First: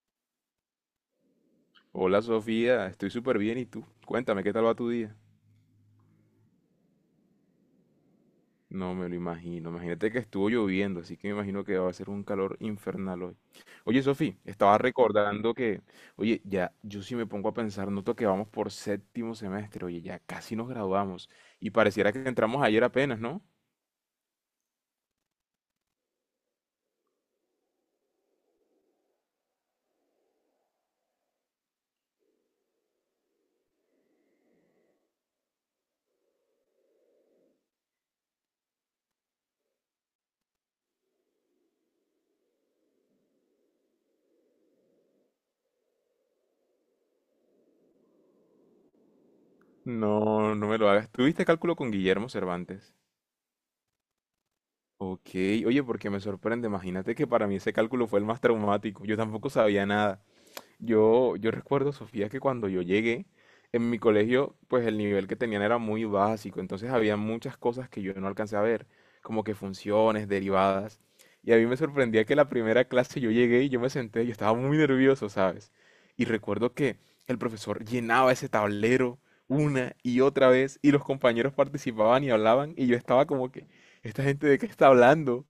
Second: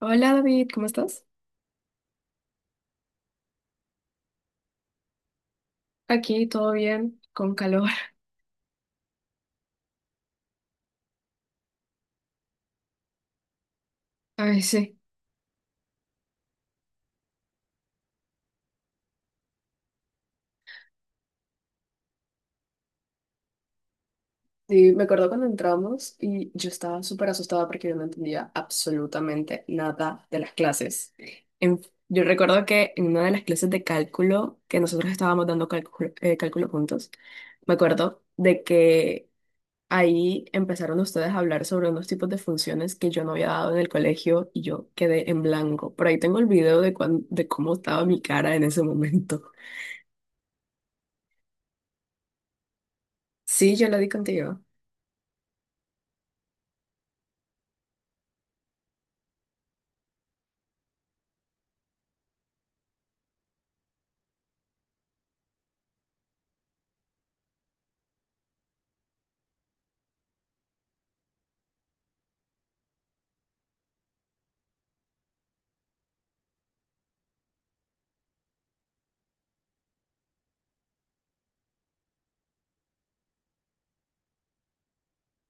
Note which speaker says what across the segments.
Speaker 1: Hola David, ¿cómo estás?
Speaker 2: Hola Sofía, estoy súper bien y tú, cuéntame qué tal va tu día.
Speaker 1: Aquí todo bien, con calor.
Speaker 2: No me lo imagino, imagínate que estuvo lloviendo, así que me imagino que va a ser un calor infernal hoy. Oye Sofía,
Speaker 1: Ay,
Speaker 2: estaba
Speaker 1: sí.
Speaker 2: recordando que, oye, ya yo sí me pongo a pensar, noto que vamos por séptimo semestre, oye, ya casi nos graduamos y pareciera que entramos ayer apenas, ¿no?
Speaker 1: Y me acuerdo cuando entramos y yo estaba súper asustada porque yo no entendía absolutamente nada de las clases. En- yo recuerdo que en una de las clases de cálculo, que nosotros estábamos dando cálculo, cálculo juntos, me acuerdo de que ahí empezaron ustedes a hablar sobre unos tipos de funciones que yo no había dado en el colegio y yo quedé en blanco. Por ahí tengo el video de, de cómo estaba mi cara en ese momento.
Speaker 2: No, no me lo hagas. ¿Tuviste cálculo con Guillermo Cervantes?
Speaker 1: Sí, yo lo di contigo.
Speaker 2: Ok, oye, porque me sorprende, imagínate que para mí ese cálculo fue el más traumático, yo tampoco sabía nada. Yo recuerdo, Sofía, que cuando yo llegué, en mi colegio, pues el nivel que tenían era muy básico, entonces había muchas cosas que yo no alcancé a ver, como que funciones, derivadas. Y a mí me sorprendía que la primera clase yo llegué y yo me senté, yo estaba muy nervioso, ¿sabes? Y recuerdo que el profesor llenaba ese tablero una y otra vez y los compañeros participaban y hablaban y yo estaba como que, ¿esta gente de qué está hablando?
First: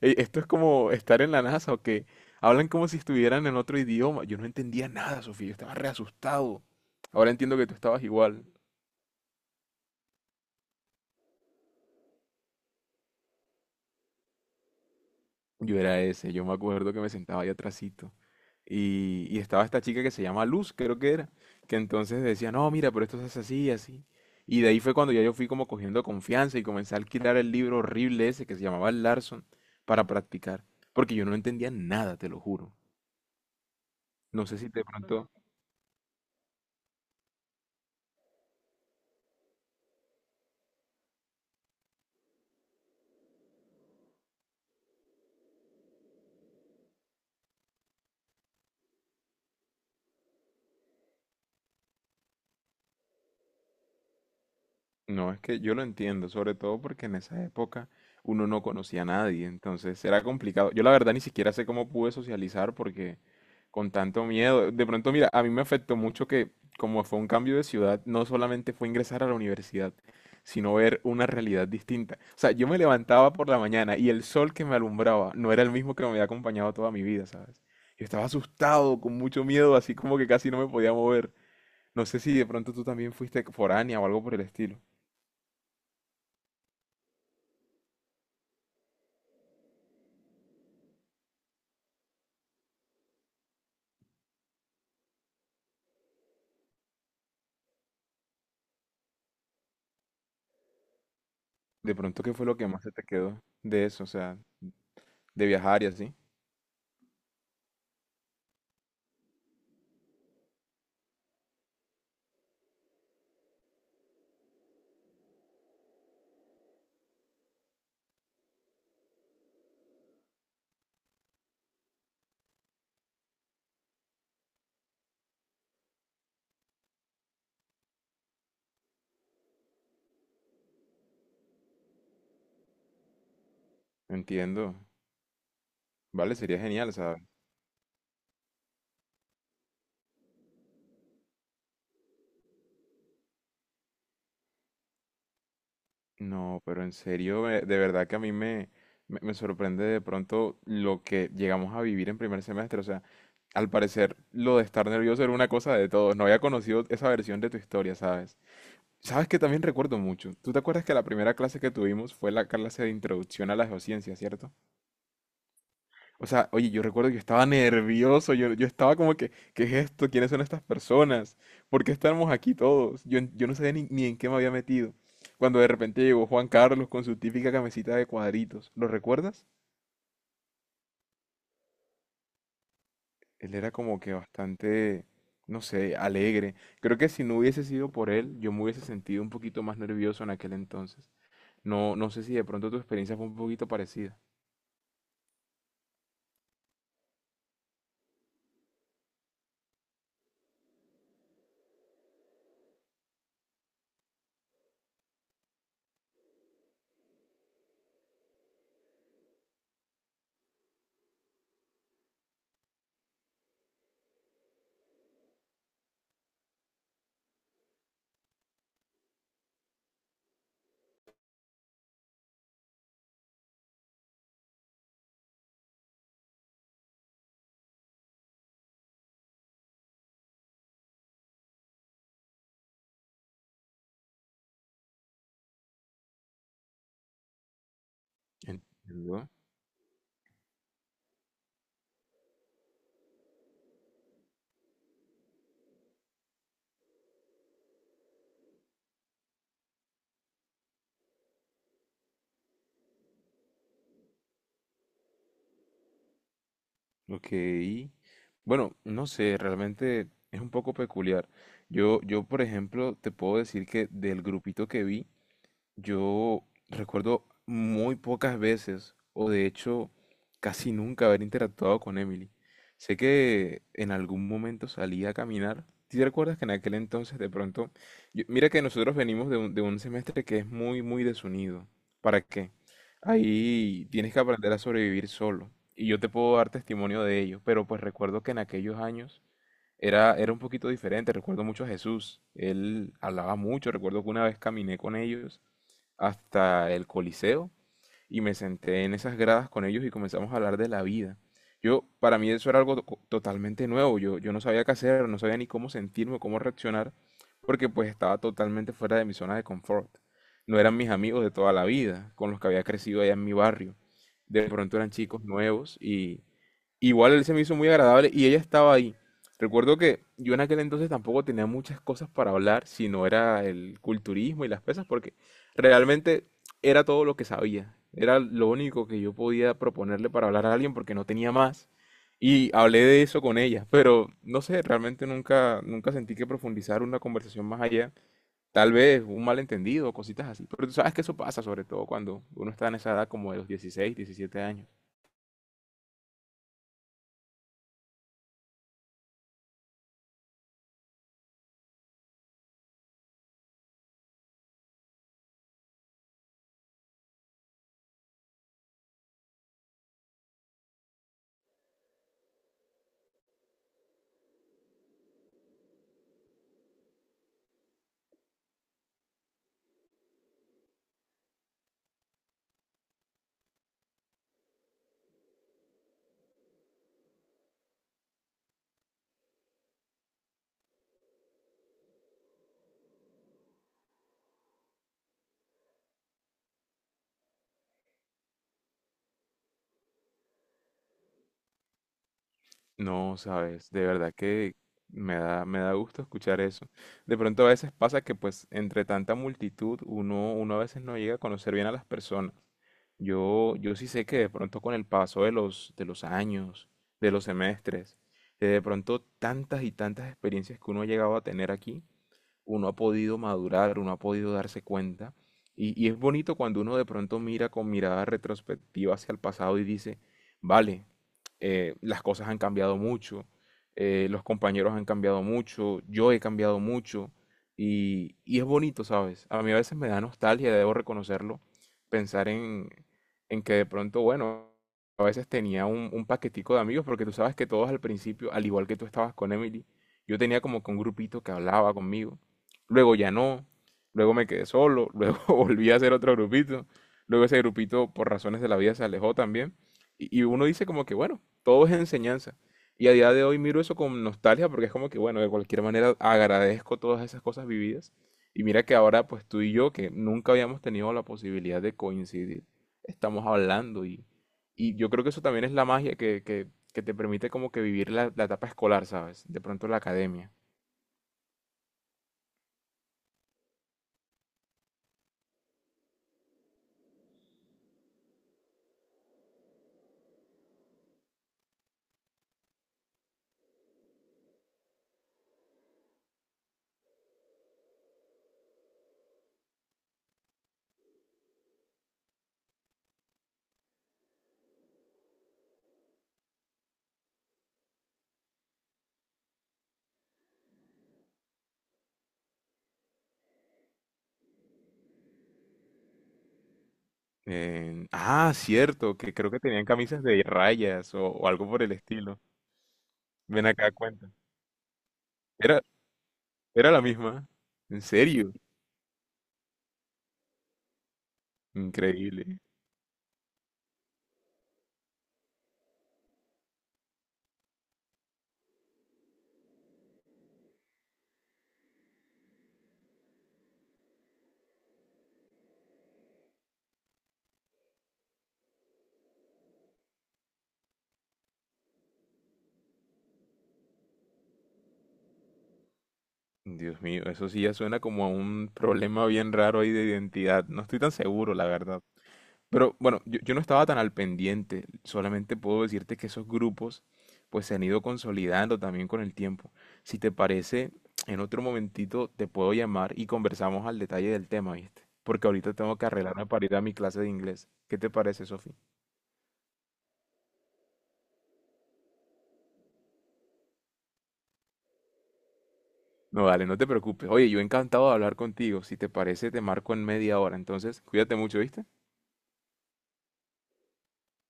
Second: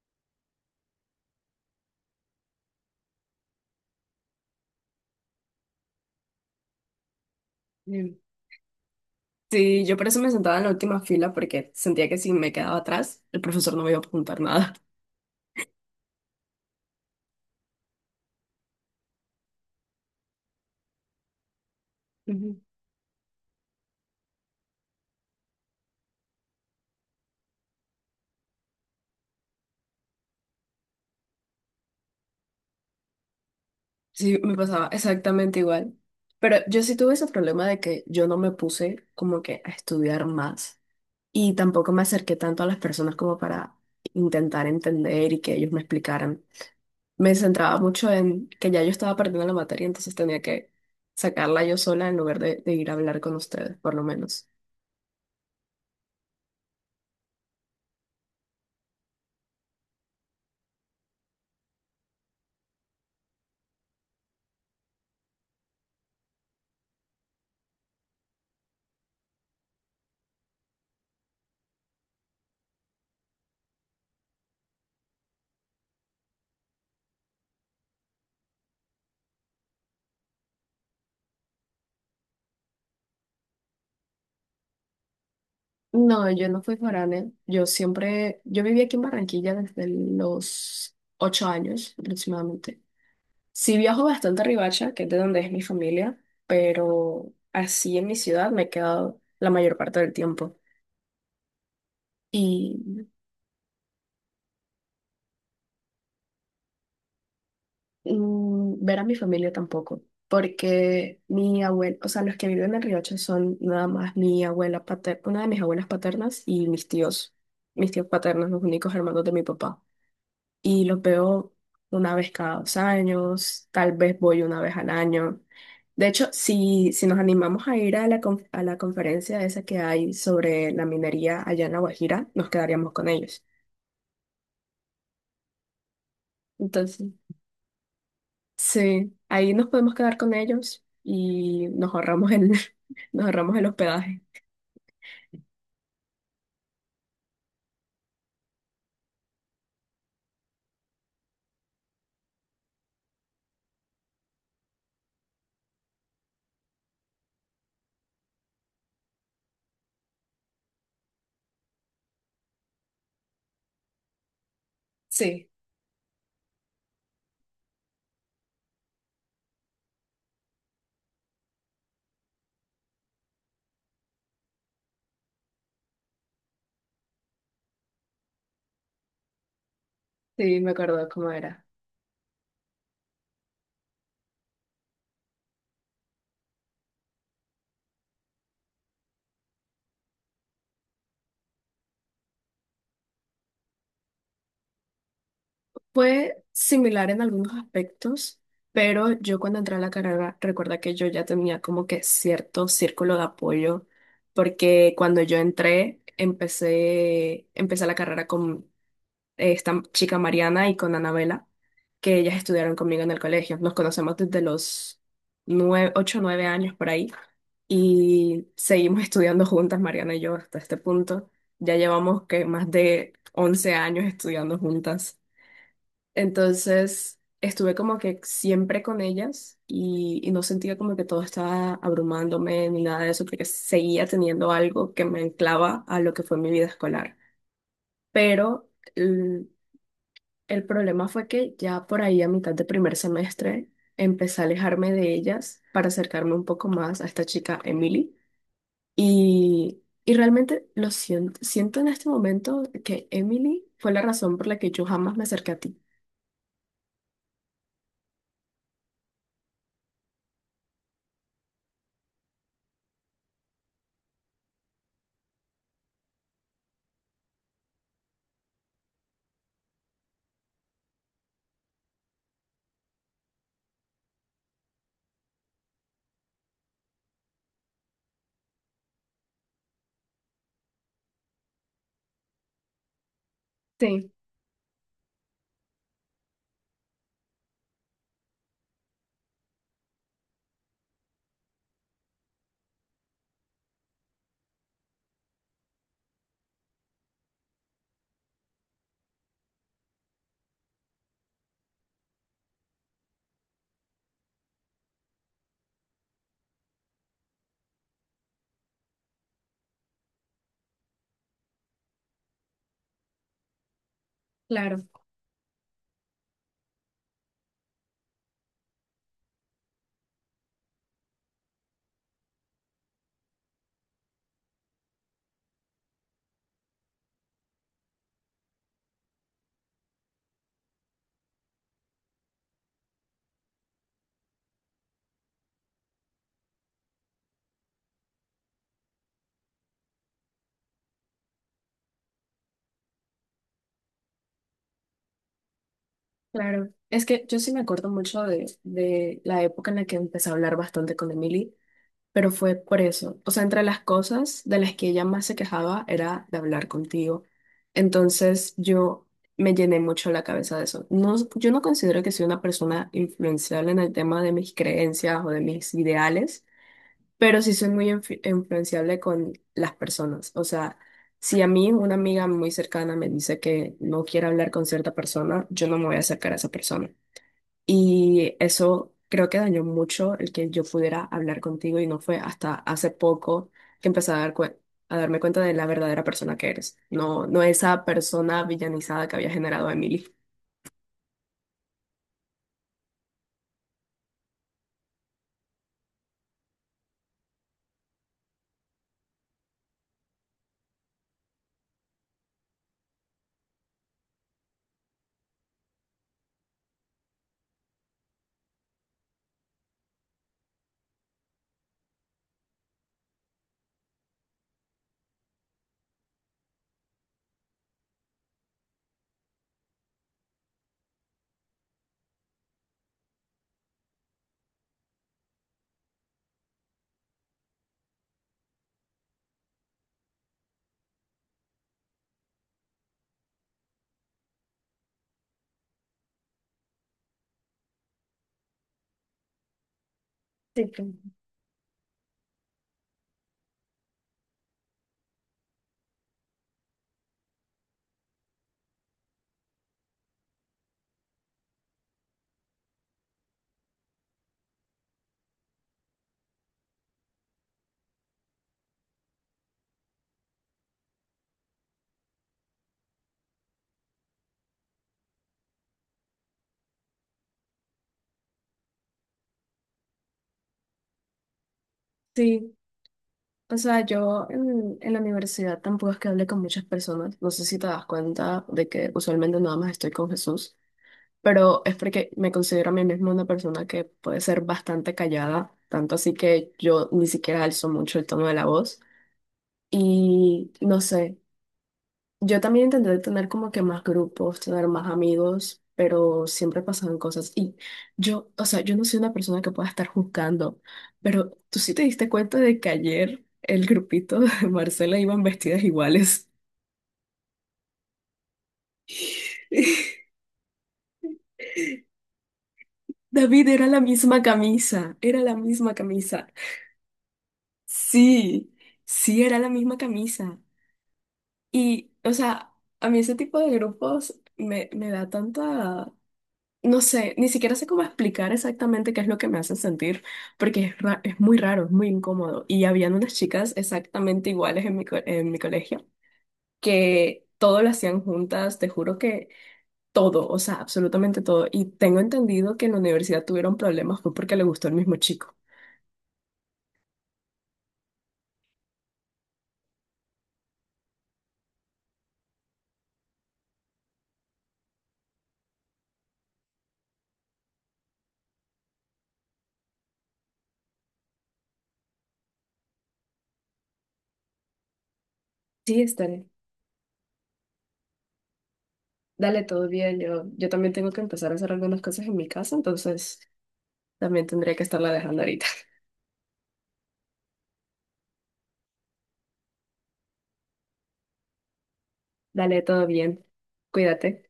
Speaker 2: Esto es como estar en la NASA o que hablan como si estuvieran en otro idioma. Yo no entendía nada, Sofía, yo estaba re asustado. Ahora entiendo que tú estabas
Speaker 1: Mm.
Speaker 2: igual.
Speaker 1: Sí, yo por eso me sentaba en la última fila porque sentía que si me quedaba atrás, el profesor no me iba a preguntar nada.
Speaker 2: Yo era ese, yo me acuerdo que me sentaba ahí atrasito. Y estaba esta chica que se llama Luz, creo que era, que entonces decía,
Speaker 1: Ujú.
Speaker 2: no, mira, pero esto se hace así, así. Y de ahí fue cuando ya yo fui como cogiendo confianza y comencé a alquilar el libro horrible ese que se llamaba Larson para practicar. Porque yo no entendía nada, te lo juro.
Speaker 1: Sí,
Speaker 2: No
Speaker 1: me
Speaker 2: sé si de
Speaker 1: pasaba
Speaker 2: pronto.
Speaker 1: exactamente igual. Pero yo sí tuve ese problema de que yo no me puse como que a estudiar más y tampoco me acerqué tanto a las personas como para intentar entender y que ellos me explicaran. Me centraba mucho en que ya yo estaba perdiendo la materia, entonces tenía que sacarla yo sola en lugar de ir a hablar con ustedes, por lo menos.
Speaker 2: No, es que yo lo entiendo, sobre todo porque en esa época uno no conocía a nadie, entonces era complicado. Yo la verdad ni siquiera sé cómo pude socializar porque con tanto miedo, de pronto mira, a mí me afectó mucho que como fue un cambio de ciudad, no solamente fue ingresar a la universidad, sino ver una realidad distinta. O sea, yo me levantaba por la mañana y el sol que me alumbraba no era el mismo que me había acompañado toda mi vida, ¿sabes? Yo estaba asustado, con mucho miedo, así como que casi no me podía mover. No sé si de pronto tú también fuiste foránea o algo por el estilo.
Speaker 1: No, yo no fui foránea. Yo siempre, yo viví aquí en Barranquilla desde los 8 años aproximadamente. Sí viajo bastante a Riohacha, que es de donde es mi familia, pero así en mi ciudad me he quedado la mayor parte del tiempo.
Speaker 2: De pronto, ¿qué fue lo que más se te
Speaker 1: Y
Speaker 2: quedó de eso? O sea, de viajar y así.
Speaker 1: ver a mi familia tampoco, porque mi abuela, o sea, los que viven en Riohacha son nada más mi abuela paterna, una de mis abuelas paternas y mis tíos paternos, los únicos hermanos de mi papá, y los veo una vez cada dos años, tal vez voy una vez al año. De hecho, si nos animamos a ir a la, a la conferencia esa que hay sobre la minería allá en La Guajira, nos quedaríamos con ellos.
Speaker 2: Entiendo. Vale, sería genial,
Speaker 1: Entonces,
Speaker 2: ¿sabes?
Speaker 1: sí, ahí nos podemos quedar con ellos y nos ahorramos nos ahorramos el hospedaje.
Speaker 2: No, pero en serio, de verdad que a mí me sorprende de pronto lo que llegamos a vivir en primer semestre. O sea, al parecer lo de estar nervioso era una cosa de todos. No había conocido esa versión de tu historia, ¿sabes? Sabes que también recuerdo mucho. Tú te acuerdas que la primera clase que tuvimos fue la clase de introducción a la geociencia, ¿cierto?
Speaker 1: Sí,
Speaker 2: O sea, oye, yo recuerdo que estaba nervioso, yo estaba como que, ¿qué es esto? ¿Quiénes son estas personas? ¿Por qué estamos aquí todos? Yo no sabía ni en qué me había metido. Cuando de repente llegó Juan Carlos con su típica camisita de cuadritos, ¿lo recuerdas?
Speaker 1: sí, me acuerdo cómo era.
Speaker 2: Él era como que bastante, no sé, alegre. Creo que si no hubiese sido por él, yo me hubiese sentido un poquito más nervioso en aquel entonces. No, no sé si de pronto tu experiencia fue un poquito parecida.
Speaker 1: Fue similar en algunos aspectos, pero yo cuando entré a la carrera, recuerda que yo ya tenía como que cierto círculo de apoyo, porque cuando yo entré, empecé la carrera con esta chica Mariana y con Anabela, que ellas estudiaron conmigo en el colegio. Nos conocemos desde los nueve, ocho o nueve años por ahí y seguimos estudiando juntas, Mariana y yo, hasta este punto. Ya llevamos que más de 11 años estudiando juntas. Entonces estuve como que siempre con ellas y no sentía como que todo estaba abrumándome ni nada de eso, porque seguía teniendo algo que me anclaba a lo que fue mi vida escolar. Pero
Speaker 2: Entiendo.
Speaker 1: el, el problema fue que ya por ahí a mitad de primer semestre empecé a alejarme de ellas para acercarme un poco más a esta chica Emily. Y realmente lo siento, siento en este momento que Emily fue la razón por la que yo jamás me acerqué a ti.
Speaker 2: Ok. Bueno, no sé, realmente es un poco peculiar. Por ejemplo, te puedo decir que del grupito que vi, yo recuerdo muy pocas veces, o de hecho casi nunca haber interactuado con Emily. Sé que en algún momento salí a caminar. ¿Sí te recuerdas que en aquel entonces de pronto? Mira que nosotros venimos de un semestre que es muy, muy desunido. ¿Para qué? Ahí
Speaker 1: Sí,
Speaker 2: tienes que aprender a sobrevivir solo. Y yo te puedo dar testimonio de ello. Pero pues recuerdo que en aquellos años era un poquito diferente. Recuerdo mucho a Jesús. Él hablaba mucho. Recuerdo que una vez caminé con ellos hasta el Coliseo y me senté en esas gradas con ellos y comenzamos a hablar de la vida. Yo, para mí eso era algo totalmente nuevo, yo no sabía qué hacer, no sabía ni cómo sentirme, cómo reaccionar, porque pues estaba totalmente fuera de mi zona de confort. No eran mis amigos de toda la vida, con los que había crecido allá en mi barrio. De pronto
Speaker 1: claro.
Speaker 2: eran chicos nuevos y igual él se me hizo muy agradable y ella estaba ahí. Recuerdo que yo en aquel entonces tampoco tenía muchas cosas para hablar, si no era el culturismo y las pesas, porque realmente era todo lo que sabía. Era lo único que yo podía proponerle para hablar a alguien porque no tenía más. Y hablé de eso con ella, pero no sé, realmente nunca, nunca sentí que profundizar una conversación más allá. Tal vez un malentendido, cositas así. Pero tú sabes que eso pasa, sobre todo cuando uno está en esa edad como de los 16 17 años.
Speaker 1: Claro, es que yo sí me acuerdo mucho de la época en la que empecé a hablar bastante con Emily, pero fue por eso. O sea, entre las cosas de las que ella más se quejaba era de hablar contigo. Entonces yo me llené mucho la cabeza de eso. No, yo no considero que soy una persona influenciable en el tema de mis creencias o de mis ideales, pero sí soy muy influenciable con las personas. O sea, si a mí una amiga muy cercana me dice que no quiere hablar con cierta persona, yo no me voy a acercar a esa persona. Y eso creo que dañó mucho el que yo pudiera hablar contigo y no fue hasta hace poco que empecé a a darme cuenta de la verdadera persona que eres, no, no esa persona villanizada que había generado Emily.
Speaker 2: No, sabes, de verdad que me da gusto escuchar eso. De pronto a veces pasa que pues entre tanta multitud uno a veces no llega a conocer bien a las personas. Yo sí sé que de pronto con el paso de los años, de los semestres, de pronto tantas y tantas experiencias que uno ha llegado a tener aquí, uno ha podido madurar, uno ha podido darse cuenta. Y es bonito cuando uno de pronto mira con mirada retrospectiva hacia el pasado y dice, vale, las cosas han cambiado mucho, los compañeros han cambiado mucho, yo he cambiado mucho y es bonito, ¿sabes? A mí a veces me da nostalgia, debo reconocerlo, pensar en que de pronto, bueno, a veces tenía un paquetico de amigos, porque tú sabes que todos al principio, al igual que tú estabas con Emily, yo tenía como
Speaker 1: Sí,
Speaker 2: que un
Speaker 1: claro.
Speaker 2: grupito que hablaba conmigo, luego ya no, luego me quedé solo, luego volví a hacer otro grupito, luego ese grupito por razones de la vida se alejó también, y uno dice como que, bueno, todo es enseñanza. Y a día de hoy miro eso con nostalgia porque es como que, bueno, de cualquier manera agradezco todas esas cosas vividas. Y mira que ahora pues tú y yo, que nunca habíamos tenido la posibilidad de coincidir, estamos hablando y yo creo que eso también es la magia que te permite como que vivir la etapa escolar, ¿sabes? De pronto la academia.
Speaker 1: Sí, o sea, yo en la universidad tampoco es que hable con muchas personas. No sé si te das cuenta de que usualmente nada más estoy con Jesús, pero es porque me considero a mí misma una persona que puede ser bastante callada, tanto así que yo ni siquiera alzo mucho el tono de la voz. Y no sé, yo también intenté tener como que más grupos, tener más amigos, pero siempre pasaban cosas. Y yo, o sea, yo no soy una persona que pueda estar juzgando, pero tú sí te diste cuenta de que ayer el grupito de Marcela iban vestidas iguales.
Speaker 2: Ah, cierto, que creo que tenían camisas de rayas o algo por el estilo. Ven
Speaker 1: David, era
Speaker 2: acá,
Speaker 1: la
Speaker 2: cuenta.
Speaker 1: misma camisa, era la
Speaker 2: Era,
Speaker 1: misma camisa.
Speaker 2: era la misma. ¿En serio?
Speaker 1: Sí, sí, era la misma camisa. Y, o
Speaker 2: Increíble.
Speaker 1: sea, a mí ese tipo de grupos me da tanta. No sé, ni siquiera sé cómo explicar exactamente qué es lo que me hace sentir, porque es muy raro, es muy incómodo. Y habían unas chicas exactamente iguales en en mi colegio, que todo lo hacían juntas, te juro que todo, o sea, absolutamente todo. Y tengo entendido que en la universidad tuvieron problemas, fue porque le gustó el mismo chico.
Speaker 2: Dios mío, eso sí ya suena como a un problema bien raro ahí de identidad. No estoy tan seguro, la verdad. Pero bueno, yo no estaba tan al pendiente. Solamente puedo decirte que esos grupos pues se han ido consolidando también con el tiempo. Si te parece, en otro momentito te puedo llamar y conversamos al detalle del tema, ¿viste? Porque ahorita tengo
Speaker 1: Sí,
Speaker 2: que
Speaker 1: Esther,
Speaker 2: arreglarme para ir a mi clase de inglés. ¿Qué te parece, Sofi?
Speaker 1: dale todo bien. Yo también tengo que empezar a hacer algunas cosas en mi casa, entonces también tendría que estarla dejando ahorita.
Speaker 2: No, dale, no te preocupes. Oye, yo encantado de hablar contigo. Si te parece, te marco en media hora. Entonces, cuídate mucho, ¿viste?
Speaker 1: Dale todo bien, cuídate.